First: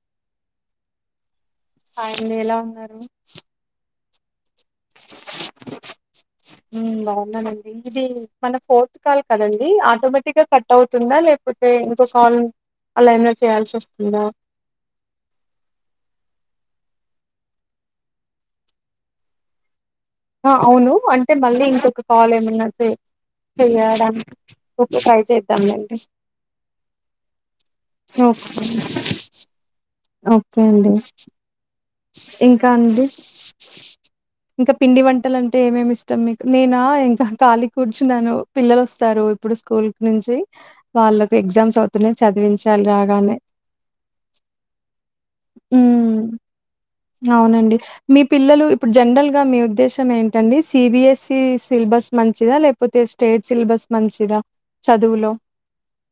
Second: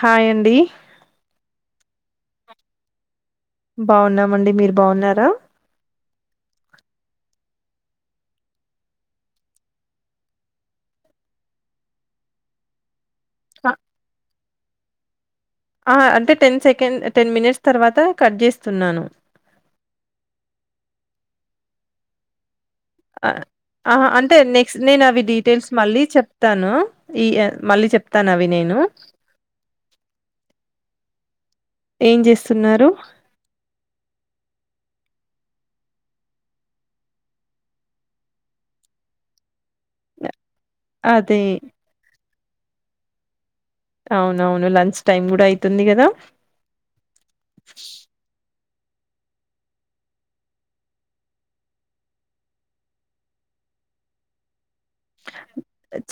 హాయండి ఆయంది ఎలా ఉన్నారు పవునం మండి మీరు బాగున్నారా ఉమ్, బాగున్నానండి ఇది మన ఫోర్త్ కాల్ కదండి ఆటోమేటిక్ గా కట్ అవుతుందా లేకపోతే ఇంకో కాల్ అలా ఏన్నా అ చేయాల్సి వస్తుందా అంటే టెన్ సెకండ్ టెన్ మినిట్స్ తర్వాత కట్ చేస్తున్నాను అవును అంటే మళ్ళీ ఇంకొక కాల్ ఏమన్నారు అంటే నెక్స్ట్ ఓకే నేను ట్రై అవి డీటెయిల్స్ చేద్దాంలేండి మళ్ళీ చెప్తాను ఈ మళ్ళీ చెప్తాను అవి ఓకే నేను ఓకే అండి ఏం ఇంకా జేస్తున్నారు? అండి ఇంకా పిండి వంటలు అంటే ఏమేమి ఇష్టం మీకు. నేనా ఇంకా కళీ కూర్చున్నాను పిల్లలు వస్తారు ఇప్పుడు సు కుల్క్ నుంచి వాళ్ళకి అదే ఎగ్జామ్స్ అవుతున్నాయ్ చదివించాలి రాగానే అవున్ అవును లంచ్ టైమ్ కూడా అయితుంది గదా ఉమ్. అవునండి. మీ పిల్లలు ఇప్పుడు జనరల్గా మీ ఉద్దేశం ఏంటండి సి బి ఎస్ఈ సిలబస్ మంచిదా లేపోతే స్టేట్ సిలబస్ మంచిదా చదువులో?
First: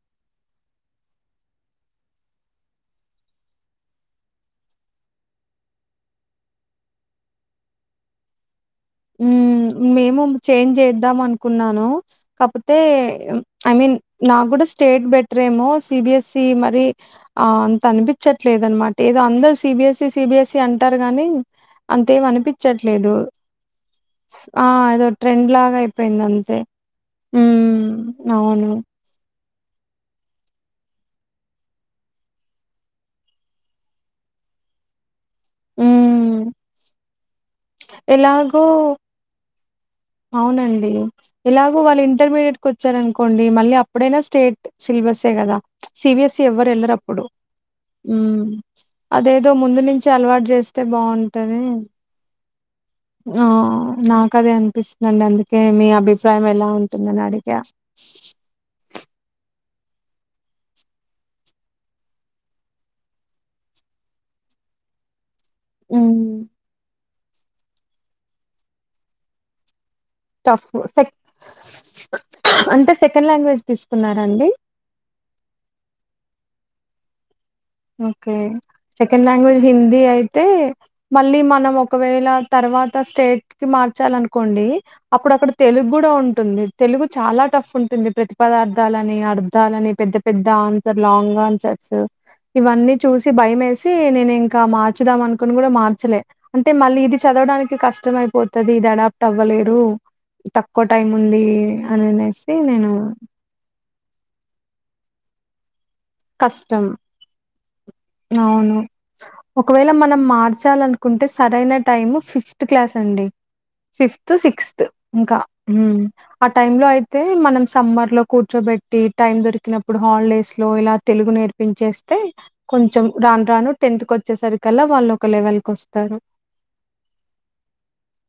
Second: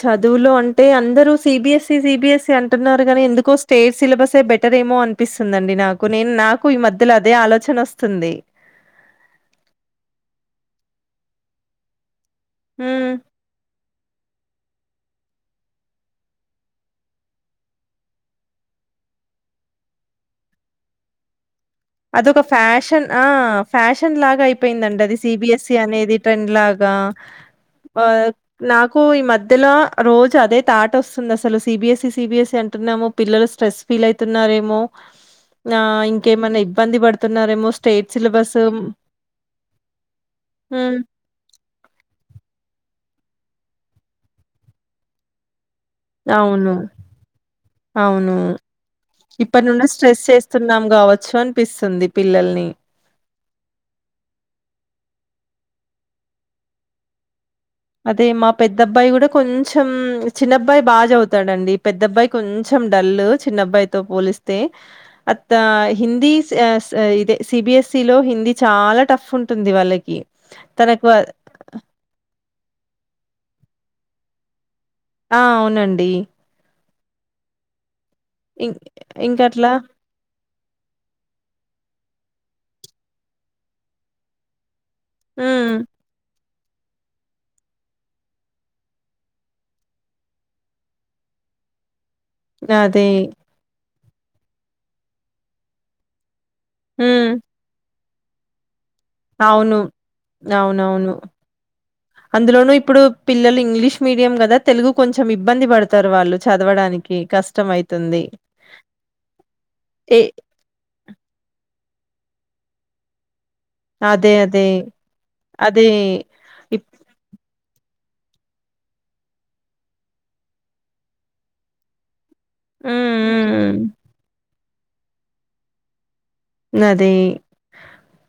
చదువులో అంటే అందరూ సి బి ఎస్ తి సి బి ఎసి అంటున్నారు గానీ ఎందుకో స్టేట్ సిలబసే బెటర్ ఏమో అనిపిస్తుందిండి నాకు. నేన్ నాకు ఈ మధ్యల అదే ఆలోచన వస్తుంది ఉమ్ మేము చేంజ్ చేద్దాం అనుకున్నాను కాపోతే హ్మ్. ఐ మీన్ నాకు కూడా స్టేట్ బెట్రేమో సి బి ఎస్సి మరి ఆ అంత అనిపించట్లేదన్మాట. ఏదో అందర్ C B SC C B SC అంటారు గానీ అంతేం అదొక ఫ్యాషన్ అనిపిచ్చట్లేదు. ఆ ఫ్యాషన్ లాగా ఆ! అయిపోయిందండి ఏదో అది సి బి ట్రెండ్ ఎస్సి లాగా అనేది ట్రెండ్ అయిపోయిందంతే. లాగా హ్మ్. వాగ్ అవును. నాకు ఈ మద్దెల రోజు అదే తాటోస్తుంది అసలు C B SC C B SC అంటున్నాము పిల్లలు స్ట్రెస్ ఫీల్ అవుతున్నారేమో ఆ హ్మ్. ఇంకేమన్నా ఇబ్ పంది పడు ఎలాగో అవునండి హ్మ్. ఎలాగో వాళ్ళు ఇంటర్మీడియట్ కు వచ్చారను కోండి మళ్ళీ అప్పుడైనా స్టేట్ సిలబస్సే కదా అవును అవును హ్మ్. అదేదో ఇప్పటి ముందు నుండే నుంచే స్ట్రెస్ అలవాటు చేస్తున్నాం జేస్తే కావచ్చు బావుంటది. అనిపిస్తుంది పిల్లల్ని ఆ నాకదే అనిపిస్తుందండి అందుకే మీ అభిప్రాయం ఎలా ఉంటుందని అడిగా అదే మా పెద్ద అబ్బాయి కూడా కొం చెం చిన్నబ్బాయి బాగా చవుతాడండి పెద్ద అబ్బాయి కొంచెం డల్ చిన్నబ్బాయ్ తో పోలిస్తే అ త హ్మ్. హిందీ సే స్ ఆ ఇదే సిబిఎస్ఈ లో హిందీ చాలా టఫ్ ఉంటుంది వాళ్ళక్ కి టఫ్ తనకు సెక్ ఆ అంటే సెకండ్ లాంగ్వేజ్ తీసుకున్నార అండి ఆ అవునండి ఓకే ఇం సెకండ్ లాంగ్వేజ్ ఇంకట్లా హిందీ అయితే మళ్ళీ మనం ఒకవేళ తర్వాత స్టేట్ కి మార్చాలనుకోండి అప్పుడు అక్కడ హ్మ్. తెలుగుండా ఉంటుంది తెలుగు చాలా టఫ్ ఉంటుంది ప్రతిపదార్థాలని అర్థాలని పెద్ద పెద్ద ఆన్సర్ లాంగ్ ఆన్సర్స్ ఇవన్నీ అదే. చూసి భయమెస్ సి నేను ఇంకా మార్చుదాం అనుకొని కూడా మార్చలే అంటే మళ్ళీ ఇది హ్మ్. చదవడానికి కష్ ష్టమయి పోతది దడ అవును. ట్టవ్వలేరు తక్కువ టైం అవునవును. ఉంది అననేసి అందులోనూ నేను ఇప్పుడు పిల్లలు ఇంగ్లీష్ మీడియం కదా తెలుగు కొంచెం ఇబ్బంది పడ్ తారు వాళ్ళు కష్టం. చదవడానికి కష్టమయి అవును ఒకవేళ ఏ మనం మార్చాలనుకుంటే సరైన టైమ్ ఫిఫ్త్ క్లాస్ అండి ఫిఫ్త్ అదే. అదే. సిక్స్త్ ఇంకా హు ఆ అదే. టైం లో అయితే మనం సమ్మర్ ట్లో కూర్చోబెట్టి టైం దొరికినప్పుడు హాలిడేస్ లో ఇలా తెలుగు నేర్పించేస్తే హ్మ్. కొంచెం రాను రాను హ్మ్. టెన్త్ కొచ్చేసరి కల్ల వాళ్ళు ఒక లెవెల్ కొస్తారు అదే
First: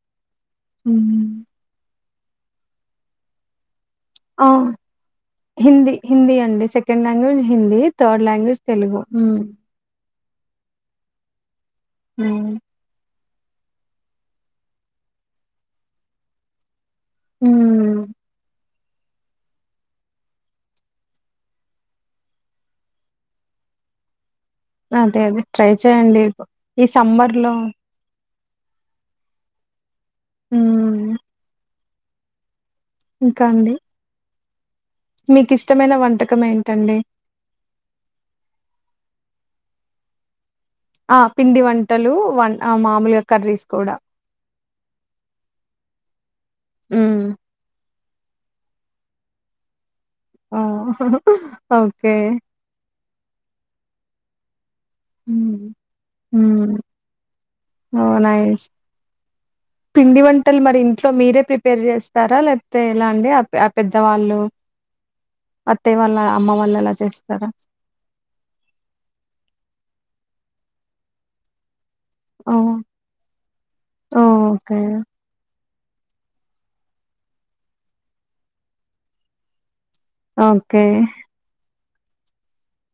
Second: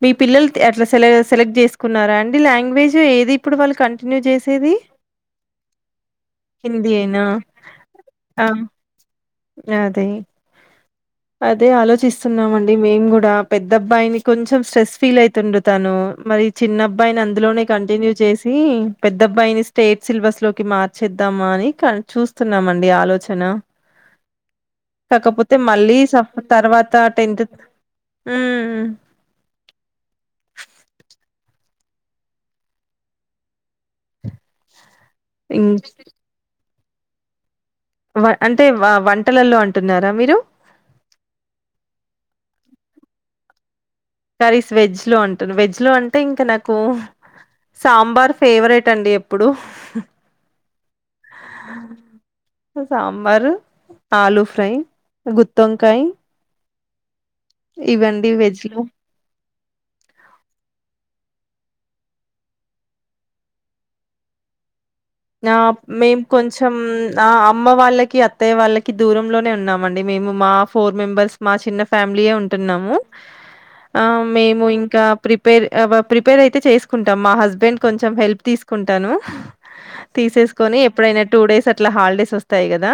మీ పిల్లల్ త్ ఎట్లా సె హ్మ్. సెలెక్ట్ చేసుకున్నార అండి లాంగ్వేజ్ జ్ ఏది ఇప్పుడు వాళ్ళకన్ ఆ హిందీ హిందీ అండి సెకండ్ హిందీయేనా? లాంగ్వేజ్ హిందీ థర్డ్ ఆ! లాంగ్వేజ్ తెలుగు హు అదే అద్ అదే హ్మ్. ఆలోచిస్తున్నామండి మేం గూడా పెద్ద అబ్బాయిని కొంచెం స్ట్రెస్ ఫీల్ అయితుండు తను మరి చిన్నబ్ బ్బాయిని అందులోనే హ్మ్. కంటిన్యూ చేసి పెద్ద అబ్బాయిని స్టేట్ సిలబస్ లోకి మార్చేద్దామా అని క చూస్తున్నామండి ఆలోచన అదే అదే ట్రై చేయండి చెప్ ఈ తర్వాత టెన్త్ సమ్మర్‌లో హ్మ్మ్ హ్మ్ ఇంకా అండి మీకు హ్మ్. ఇష్టమైన వంటకం ఏం టండి వ అంటే వంటలల్లో అంటున్నారా మీరు ఆ పిండి వంటలు వం మామూలుగా కర్రీస్ కూడా కర్రీస్ వెజ్ లో అంటరు వెజ్ లో అంటే ఇం ఇంక నాకు హ్మ్. సాంబార్ ఫేవరెట్ అండి ఎప్పుడూ ఆ! ఓకే. సాంబారు ఆలూ ఫ్రై గుత్తొంకాయ్ ఓం నైస్ పిండి వంటలు మరి ఇంట్లో మీరే ప్రిపేర్ చేస్తారా లేకపోతే ఏలా అండి ఆ ఆ పెద్దవాళ్ళు ఆ అత్తయ్య వాళ్ళ, మేము అమ్మ కొంచెం వాళ్ళు అలా ఆ చేస్తారా? అమ్మ వాళ్ళకి అత్తయ్య వాళ్ళకి దూరంలోనే ఉన్నామండి. మేము మా ఫోర్ మెంబర్స్ మా చిన్న ఫ్యామిలీయే ఓహ్! ఉంటున్నాము. ఆ ఓహ్! మేము ఓకే. ఇంకా ప్రిపేర్ ఆ బ ప్రిపేర్ అయితే చేసుకుంటాం మా హస్బెండ్ కొంచెం హెల్ప్ తీసుకుంటాను తీసేస్ కొని ఓకే. ఎప్పుడైనా టూ డేస్ అ ట్లా హాలిడేస్ వస్తాయి గదా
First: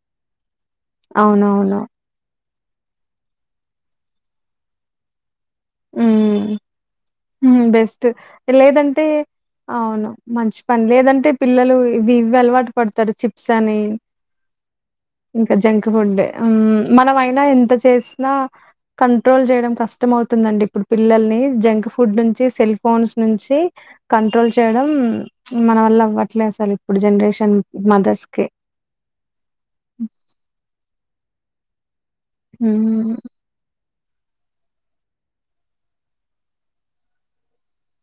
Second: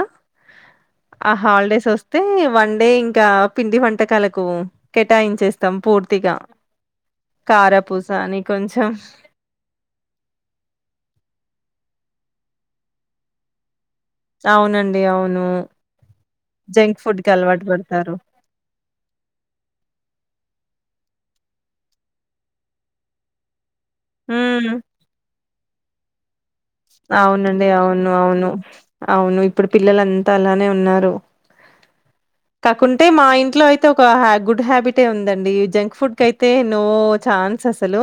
ఆ అవునవును. హాలిడేస్ వస్తే వన్డే ఇంకా పిండి వంటకాలకు కేటాయించేస్ హ్మ్ బెస్ట్, కారపూస అని కొంచెం లేదంటే! అవును మంచి పని లేదంటే పిల్లలు ఇవి ఇవలవాటు పడతారు చిప్స్ అని అవునండి అవును ఇంకా జంక్ ఫుడ్ హ్మ్ జంక్ ఫుడ్ కి మనమైనా అలవాటు ఎంత పడతారు. చేసినా కంట్రోల్ చేయడం కష్టం అవు ఇప్పుడు పిల్లల్ని జంక్ ఫుడ్ నుంచి సెల్ ఫోన్స్ నుంచి కంట్రోల్ హ్మ్ చేయడం మన వల్ల అవ్వట్లే అసలు ఇప్పుడు జనరేషన్ అవునండి అవును మదర్స్ కి అవును అవును ఇప్పుడు పిల్లలు అంతా అలానే ఉన్నారు. కాకుంటే మ్మ్ మా ఇంట్లో అయి అయితే ఒక గుడ్ హ్యాబిటే ఉందండి జంక్ ఫుడ్ క అయితే నో ఛాన్స్ అసలు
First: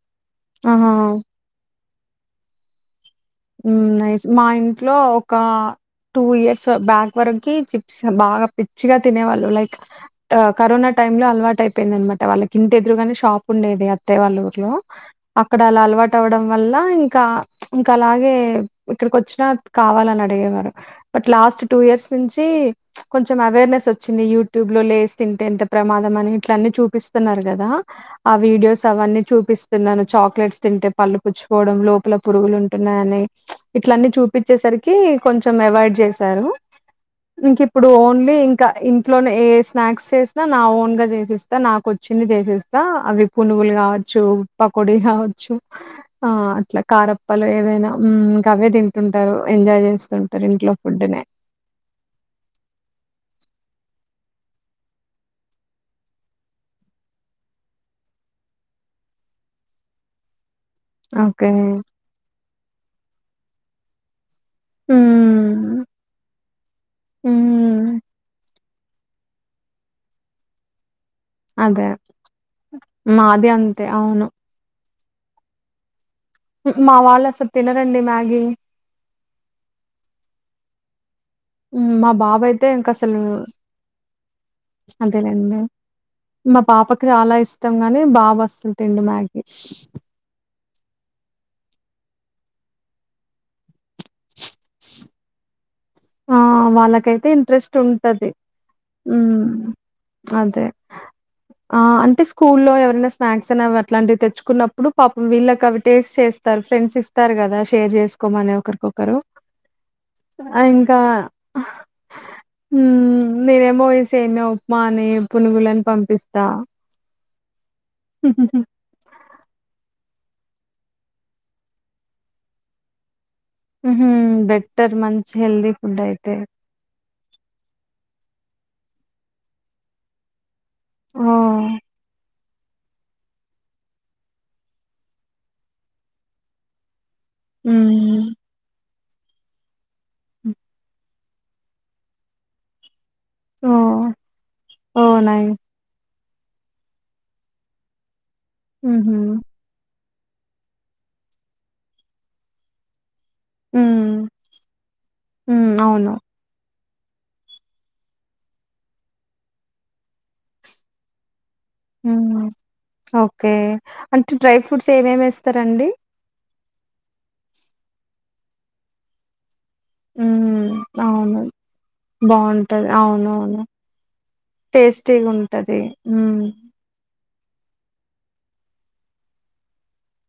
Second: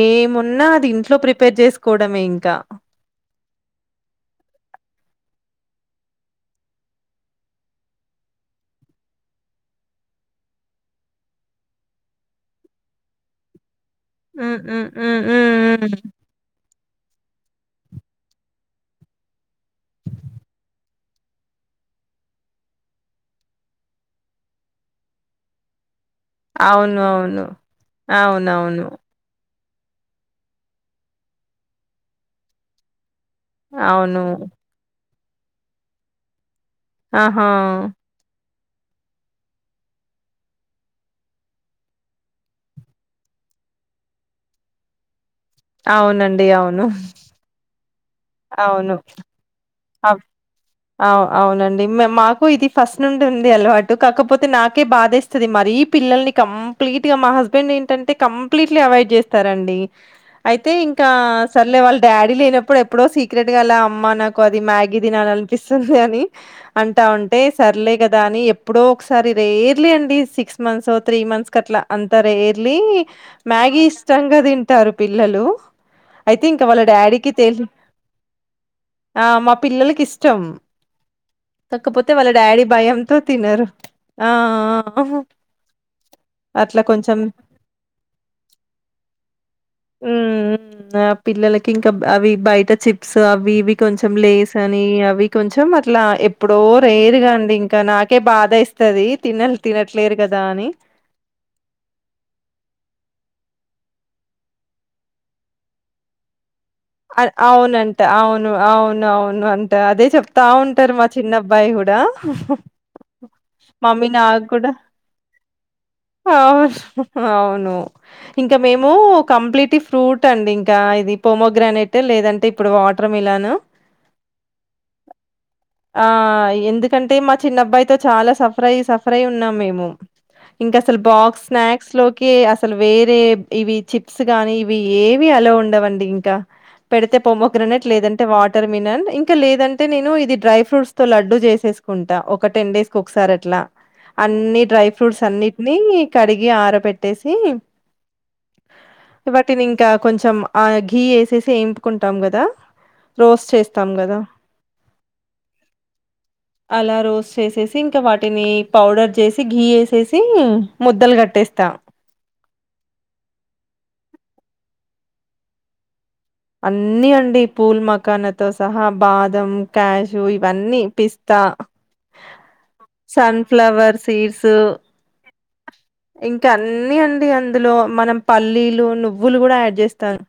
ఏమున్నా అది ఆహా ఇంట్లో ప్రిపేర్ చేసు కోడమే ఇంకా ఊ నైస్ మా ఇంట్లో ఒక టూ ఇయర్స్ బ్యాక్ వరకి, చిప్స్ బాగా పిచ్చిగా తినేవాళ్ళు. లైక్ కరోనా టైమ్ లో అలవాటు అయిపోయింది అనమాట. వాళ్ళకి ఇంటి ఎదురుగానే షాప్ ఉండేది. ఉంటై వాళ్ళ హ్మ్ ఊర్ లో హ్మ్ హ్మ్ హ్మ్ అక్కడ అల హ్మ్ అలవాటు అవ్వడం వల్ల ఇంకా ఇంకా ఇంక్ అలాగే ఇక్కడికి వచ్చిన కావాలని అడిగేవారు. బట్ లాస్ట్ టూ ఇయర్స్ నుంచి కొంచం అవేర్నెస్ వచ్చింది. యూట్యూబ్ లో లేస్ తింటేంత ప్రమాదం. మని ఇట్లన్నీ అవును చూపిస్తున్నారు అవును కదా ఆ వీడియోస్ అవునవును అవన్నీ చూపిస్ తిన్నాను చాక్లెట్స్ తింటే పళ్ళు పుచ్చుపోవడం లోపల పురుగులుం పననే ఇట్లన్నీ అవును చూపిచ్చేసరికి కొంచెం అవాయిడ్ చేశారు ఆహా ఇంక ఇప్పుడు ఓన్లీ ఇం ఇంకా ఇంట్లోనే ఏ స్నాక్స్ చేసినా, నా ఓన్గా చేసేస్తా. నాకు వచ్చింది చేసేస్తా. అవి పునుగులు కావచ్చు. పకోడి కావ చ్చు ఆ అవునండి అట్ల అవును కారమ్ ఏదైనా ఉం ఇంకా అవే తింటుంటారు ఎంజాయ్ అవ్ జేస్తుంటారు ఇంట్లో ఆ ఫుడ్‌నే. అవునండి మాకు ఇది ఫస్ట్ నుండి ఉంది అలవాటు అ కాకపోతే నాకే బాధే ఏస్తది. మరీ పిల్లల్ని కంప్లీట్ గా మా హస్బెండ్ ఏంటంటే, కంప్లీట్లీ అవాయిడ్ చేస్తారండి. అయితే ఇంకా ఓకే. సర్లే వాళ్ళ డాడీ లేనప్పుడు ఎప్పుడో సీ క్రికెట్ గాళ్ళ అమ్మ నాక్ అది మ్యాగీ తినాలి హ్మ్. అనిపిస్తుంది అని అంటా ఉంటే సర్లే హ్మ్. కదా అని ఎప్పుడో ఒకసారి రేర్లి అండి సిక్స్ మంత్స్ అవ్ త్రీ మంత్స్ కట్లా అదే. అంతా రేర్లి మాది మ్యాగి అంతే అవును. ఇష్టంగా తింటారు పిల్లలు అయితే ఇంకా వాళ్ళ మా వాళ్ళు డాడీకి అసలు తినరండి మ్యాగీ అ మా పిల్లలకి ఇష్టం మా బాబు అయితే ఇంకా అసలు తినరు ఆ ఆ అదేలేండి. మా అట్లా పాపకి కొంచెం చాలా ఇష్టం గాని బాబు అసలు తిండు మ్యాగీ. ఉమ్ ఆ పిల్లలకి ఇంకా అవి బయట చిప్స్ అవి ఇవి కొంచెం లేస్ అని అవి కొంచెం అట్లా ఎప్ వాళ్ళకతే ఇంట్రెస్ట్ ఉంది అదే బాధ ఏస్తది తినల్ తినట్లేరు కదా అని అంటేకూ ఎవరక్ అట్లాంటివి తెచ్చుకున్నప్పుడు పాపం వీళ్ళకి అవి టేస్ట్ చేస్తా అవునంట అవును అవును ఒకరికొకరు అవును అంట అదే చెప్తా ఆ ఉంటారు ఇంకా మా చిన్న నేనేమో మమ్మీ ఈస ఏమే నాకు కూడా ఉప్మా అని పునుగులని పంపిస్తా అవును. అవును ఇంకా మేము కంప్లీట్ ఫ్రూట్ అండి ఇంకా ఇది ఇ పో మొ గ్రానైట్ లేదంటే ఇప్పుడు వాటర్ మిలా బెట్టర్ మంచి హెల్దీ ఫుడ్ అయితే అయితే మా చిన్న అబ్బాయితో చాలా సఫర్ సఫర్ అయి ఉన్నాం మేము ఇంకా అసలు బాక్స్ ఓహ్! స్నాక్స్ లోకి అ అసలు వేరే ఇవి చిప్స్ కాగానీ ఇవి ఏవి అలో ఉండవండి ఇంకా పెడితే పోమోగ్రనేట్ లేదంటే హ్మ్ వాటర్ మినండ్ ఇంకా లేదంటే అ నేను ఇదిడై ఫ్రూట్స్ తో డ్డు చేసేసుకుంటా ఒక టెన్ డేస్ ఒకసారి అట్లా ఓహ్! అన్ని డ్రై ఓహ్! ఫ్రూట్స్ నైస్ అన్నిటిని కడిగి ఆర పెట్టేసి హుహు. వా వాటిని ఇంకా కొంచెం ఆఘీ వేసే చేయిపుకుంటాం కదా రోజ చేస్తాం హ్మ్. కదా హ్మ్. అవును. అలా రోస్ట్ చేసేసి ఇంకా వాటిని పౌడర్ చేసి గీ వేసేసి ముద్దలు కట్టేస్తా ఓకే అంటే డ్రై ఫ్రూట్స్ ఏమేమి ఇస్తారండి అన్ని అండి పూల్ మకాన్తో సహా బాదం క్యాషు హ్మ్. ఇవన్నీ అవును. పిస్తా బావుంటది. అవునవును. సన్ఫ్లవర్ సీడ్స్ టేస్టీగుంటది. హ్మ్. ఇంకా అన్ని అ అందులో మనం పల్లీలు నువ్వులు కూడా యాడ్ చేస్తాను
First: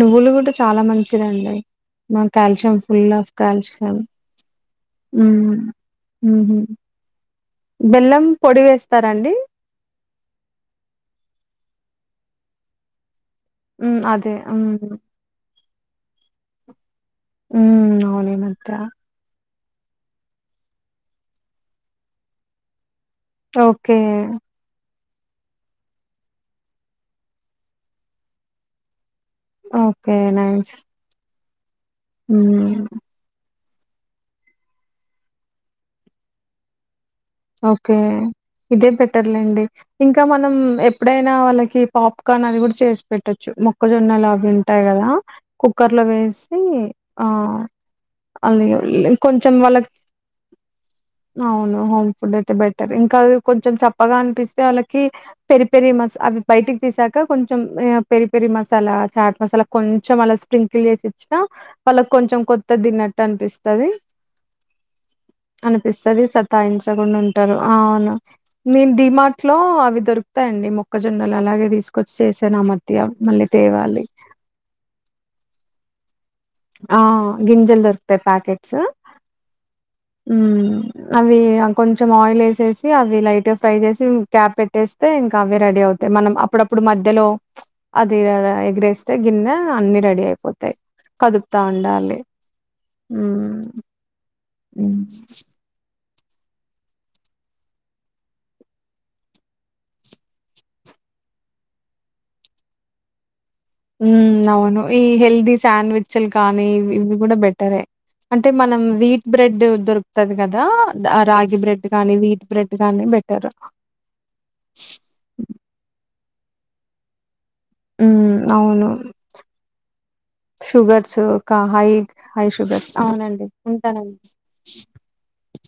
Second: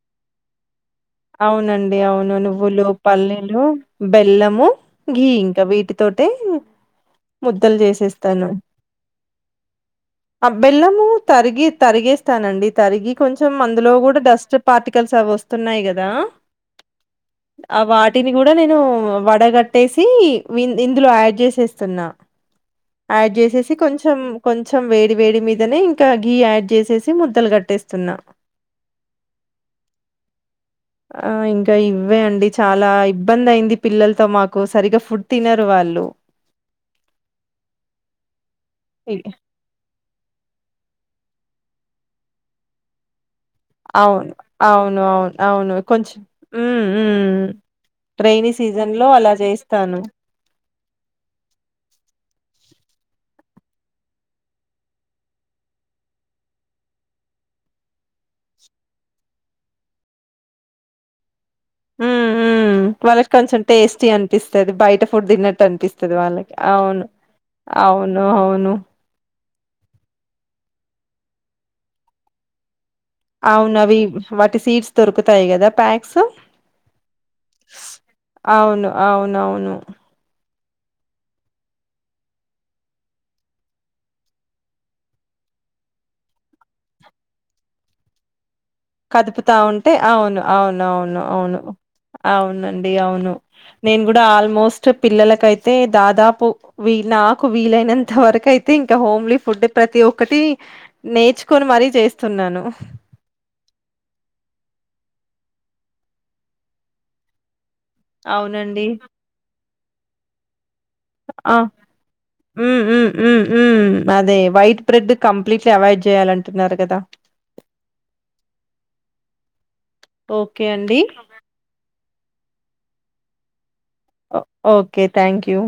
నువ్వులు కూడా చాలా మంచి అవునండి అవును నువ్వులు ఆఫ్ పల్లీలు కాల్షియం. బెల్లము గి ఇంకా హ్మ్. వీటితోట హుహు. ముద్దలు బెల్లం చేసేస్తాను పొడి వేస్తారాండి? ఆ బెల్లము తరిగి తరిగేస్తానండి తరిగి కొంచెం అందులో హ్మ్. కూడా అదే. డస్ట్ హ్మ్. పార్టికల్స్ అవి వస్తయి న్నా బ ఆ హ్మ్. వాటిని అవును ఈ కూడా మధ్య. నేను వడగట్ కట్టేసి ఇందులో యాడ్ చేసేస్తున్నా యాడ్ చేసేసి ఓకే. కొంచెం కొంచెం వెయిట్ వేడి మీదనే ఇంకా గీ యాడ్ చేసేసి ముద్దలు కట్టేస్తున్నా ఓకే నైస్ ఆ ఇంకా ఇంకా ఇవే అండి హ్మ్. చాలా ఇబ్బంది అయింది. పిల్లలతో మాకు సరిగ్గా ఫుడ్ తినరు వాళ్ళు ఓకే ఇదే ఇ బెటర్లేండి. ఇంకా మనం ఎప్పుడైనా వాళ్ళకి పాప్కార్న్ అది కూడా చేసి పెట్ట మొక్కజొన్నలు అవును అవి ఉంటాయి అవును కదా అవును అవును కుక్కర్లో కొంచెం వేసి మ్మ్ ఆ మ్మ్ రైైనీ సీజన్ లో [unintelligible] అలా కొంచెం వాళ్ళకి చేస్తాను అవునువును ఫుడ్ అయితే బెటర్ ఇంకావి కొంచెం చప్పగా అనిపిస్తే వాళ్ళకి పెరి పెరి మస అవి బయటికి తీసాక కొంచెం పెరి పెరి మసాలా చాట్ మసాలా కొంచెం అలా స్ప్రింకిల్ చేసి ఇచ్చిన మ్ మ్ వాళ్ళకి కొంచెం అనిపిస్తది. టేస్టీ అనిపిస్తది. బయట ఫుడ్ తిన్నట్టు అనిపిస్తది. వాళ్ళకి అవు [unintelligible] ఉంటరు ఆ అవును నేను డిమార్ట్ ట్లో అవి దొరుకుతాయండి మొక్కజొన్నలు అలాగే తీసుకొచ్చి చేసాను ఆ మద్ అవునఅవి వాటి సీడ్స్ దొరుకుత తాయి కదా ప్యాక్స్ ఆ గింజలు దొరుకుతాయి ప్యాకెట్స్ అవును అవునవును. మ్ అవి కొంచం ఆయిల్ వేసేసి అవి లైట్గా ఫ్రై చేసి క్యాప్ పెట్టేస్తే ఇంకా అవి రెడీ అవుతాయి మనం అప్పుడప్పుడు మధ్యలో చమ్ అది ఎగిరేస్తే గిన్నె కదుపుతా ఉంటే అన్ని రెడీ అవును అయిపోతాయి అవును అవును అవును కదుపుతా ఉండాలి అవును. అండి అవును మ్మ్ నేను కూడా అల్ ఆల్మోస్ట్ పిల్లలకైతే దాదాప్ ప్ నాకు వీలైనంత వరకైతే ఇంకా హోమ్లీ ఫుడ్ ప్రతి ఒక్కటి నేర్చుకొని మరీ చేస్తున్నాను. ఉమ్ అవును ఈ హెల్దీ శాండ్విచ్లు కానీ ఇవి కూడా బెటరే అంటే మనం అవునండి. వీట్ బ్రెడ్ దొరుకుతది కదా ఆ మ్ కానీ మ్ బెటర్. మ్ మ్ అదే వైట్ బ్రెడ్ కంప్లీట్లీ అవాయిడ్ చేయాలంట్ న్నారుగదా ఉమ్ అవును ఓకే అండి. షుగర్స్ క హైక్ హై శుభ్ర అవునండి ఉంటానండి. Okay thank you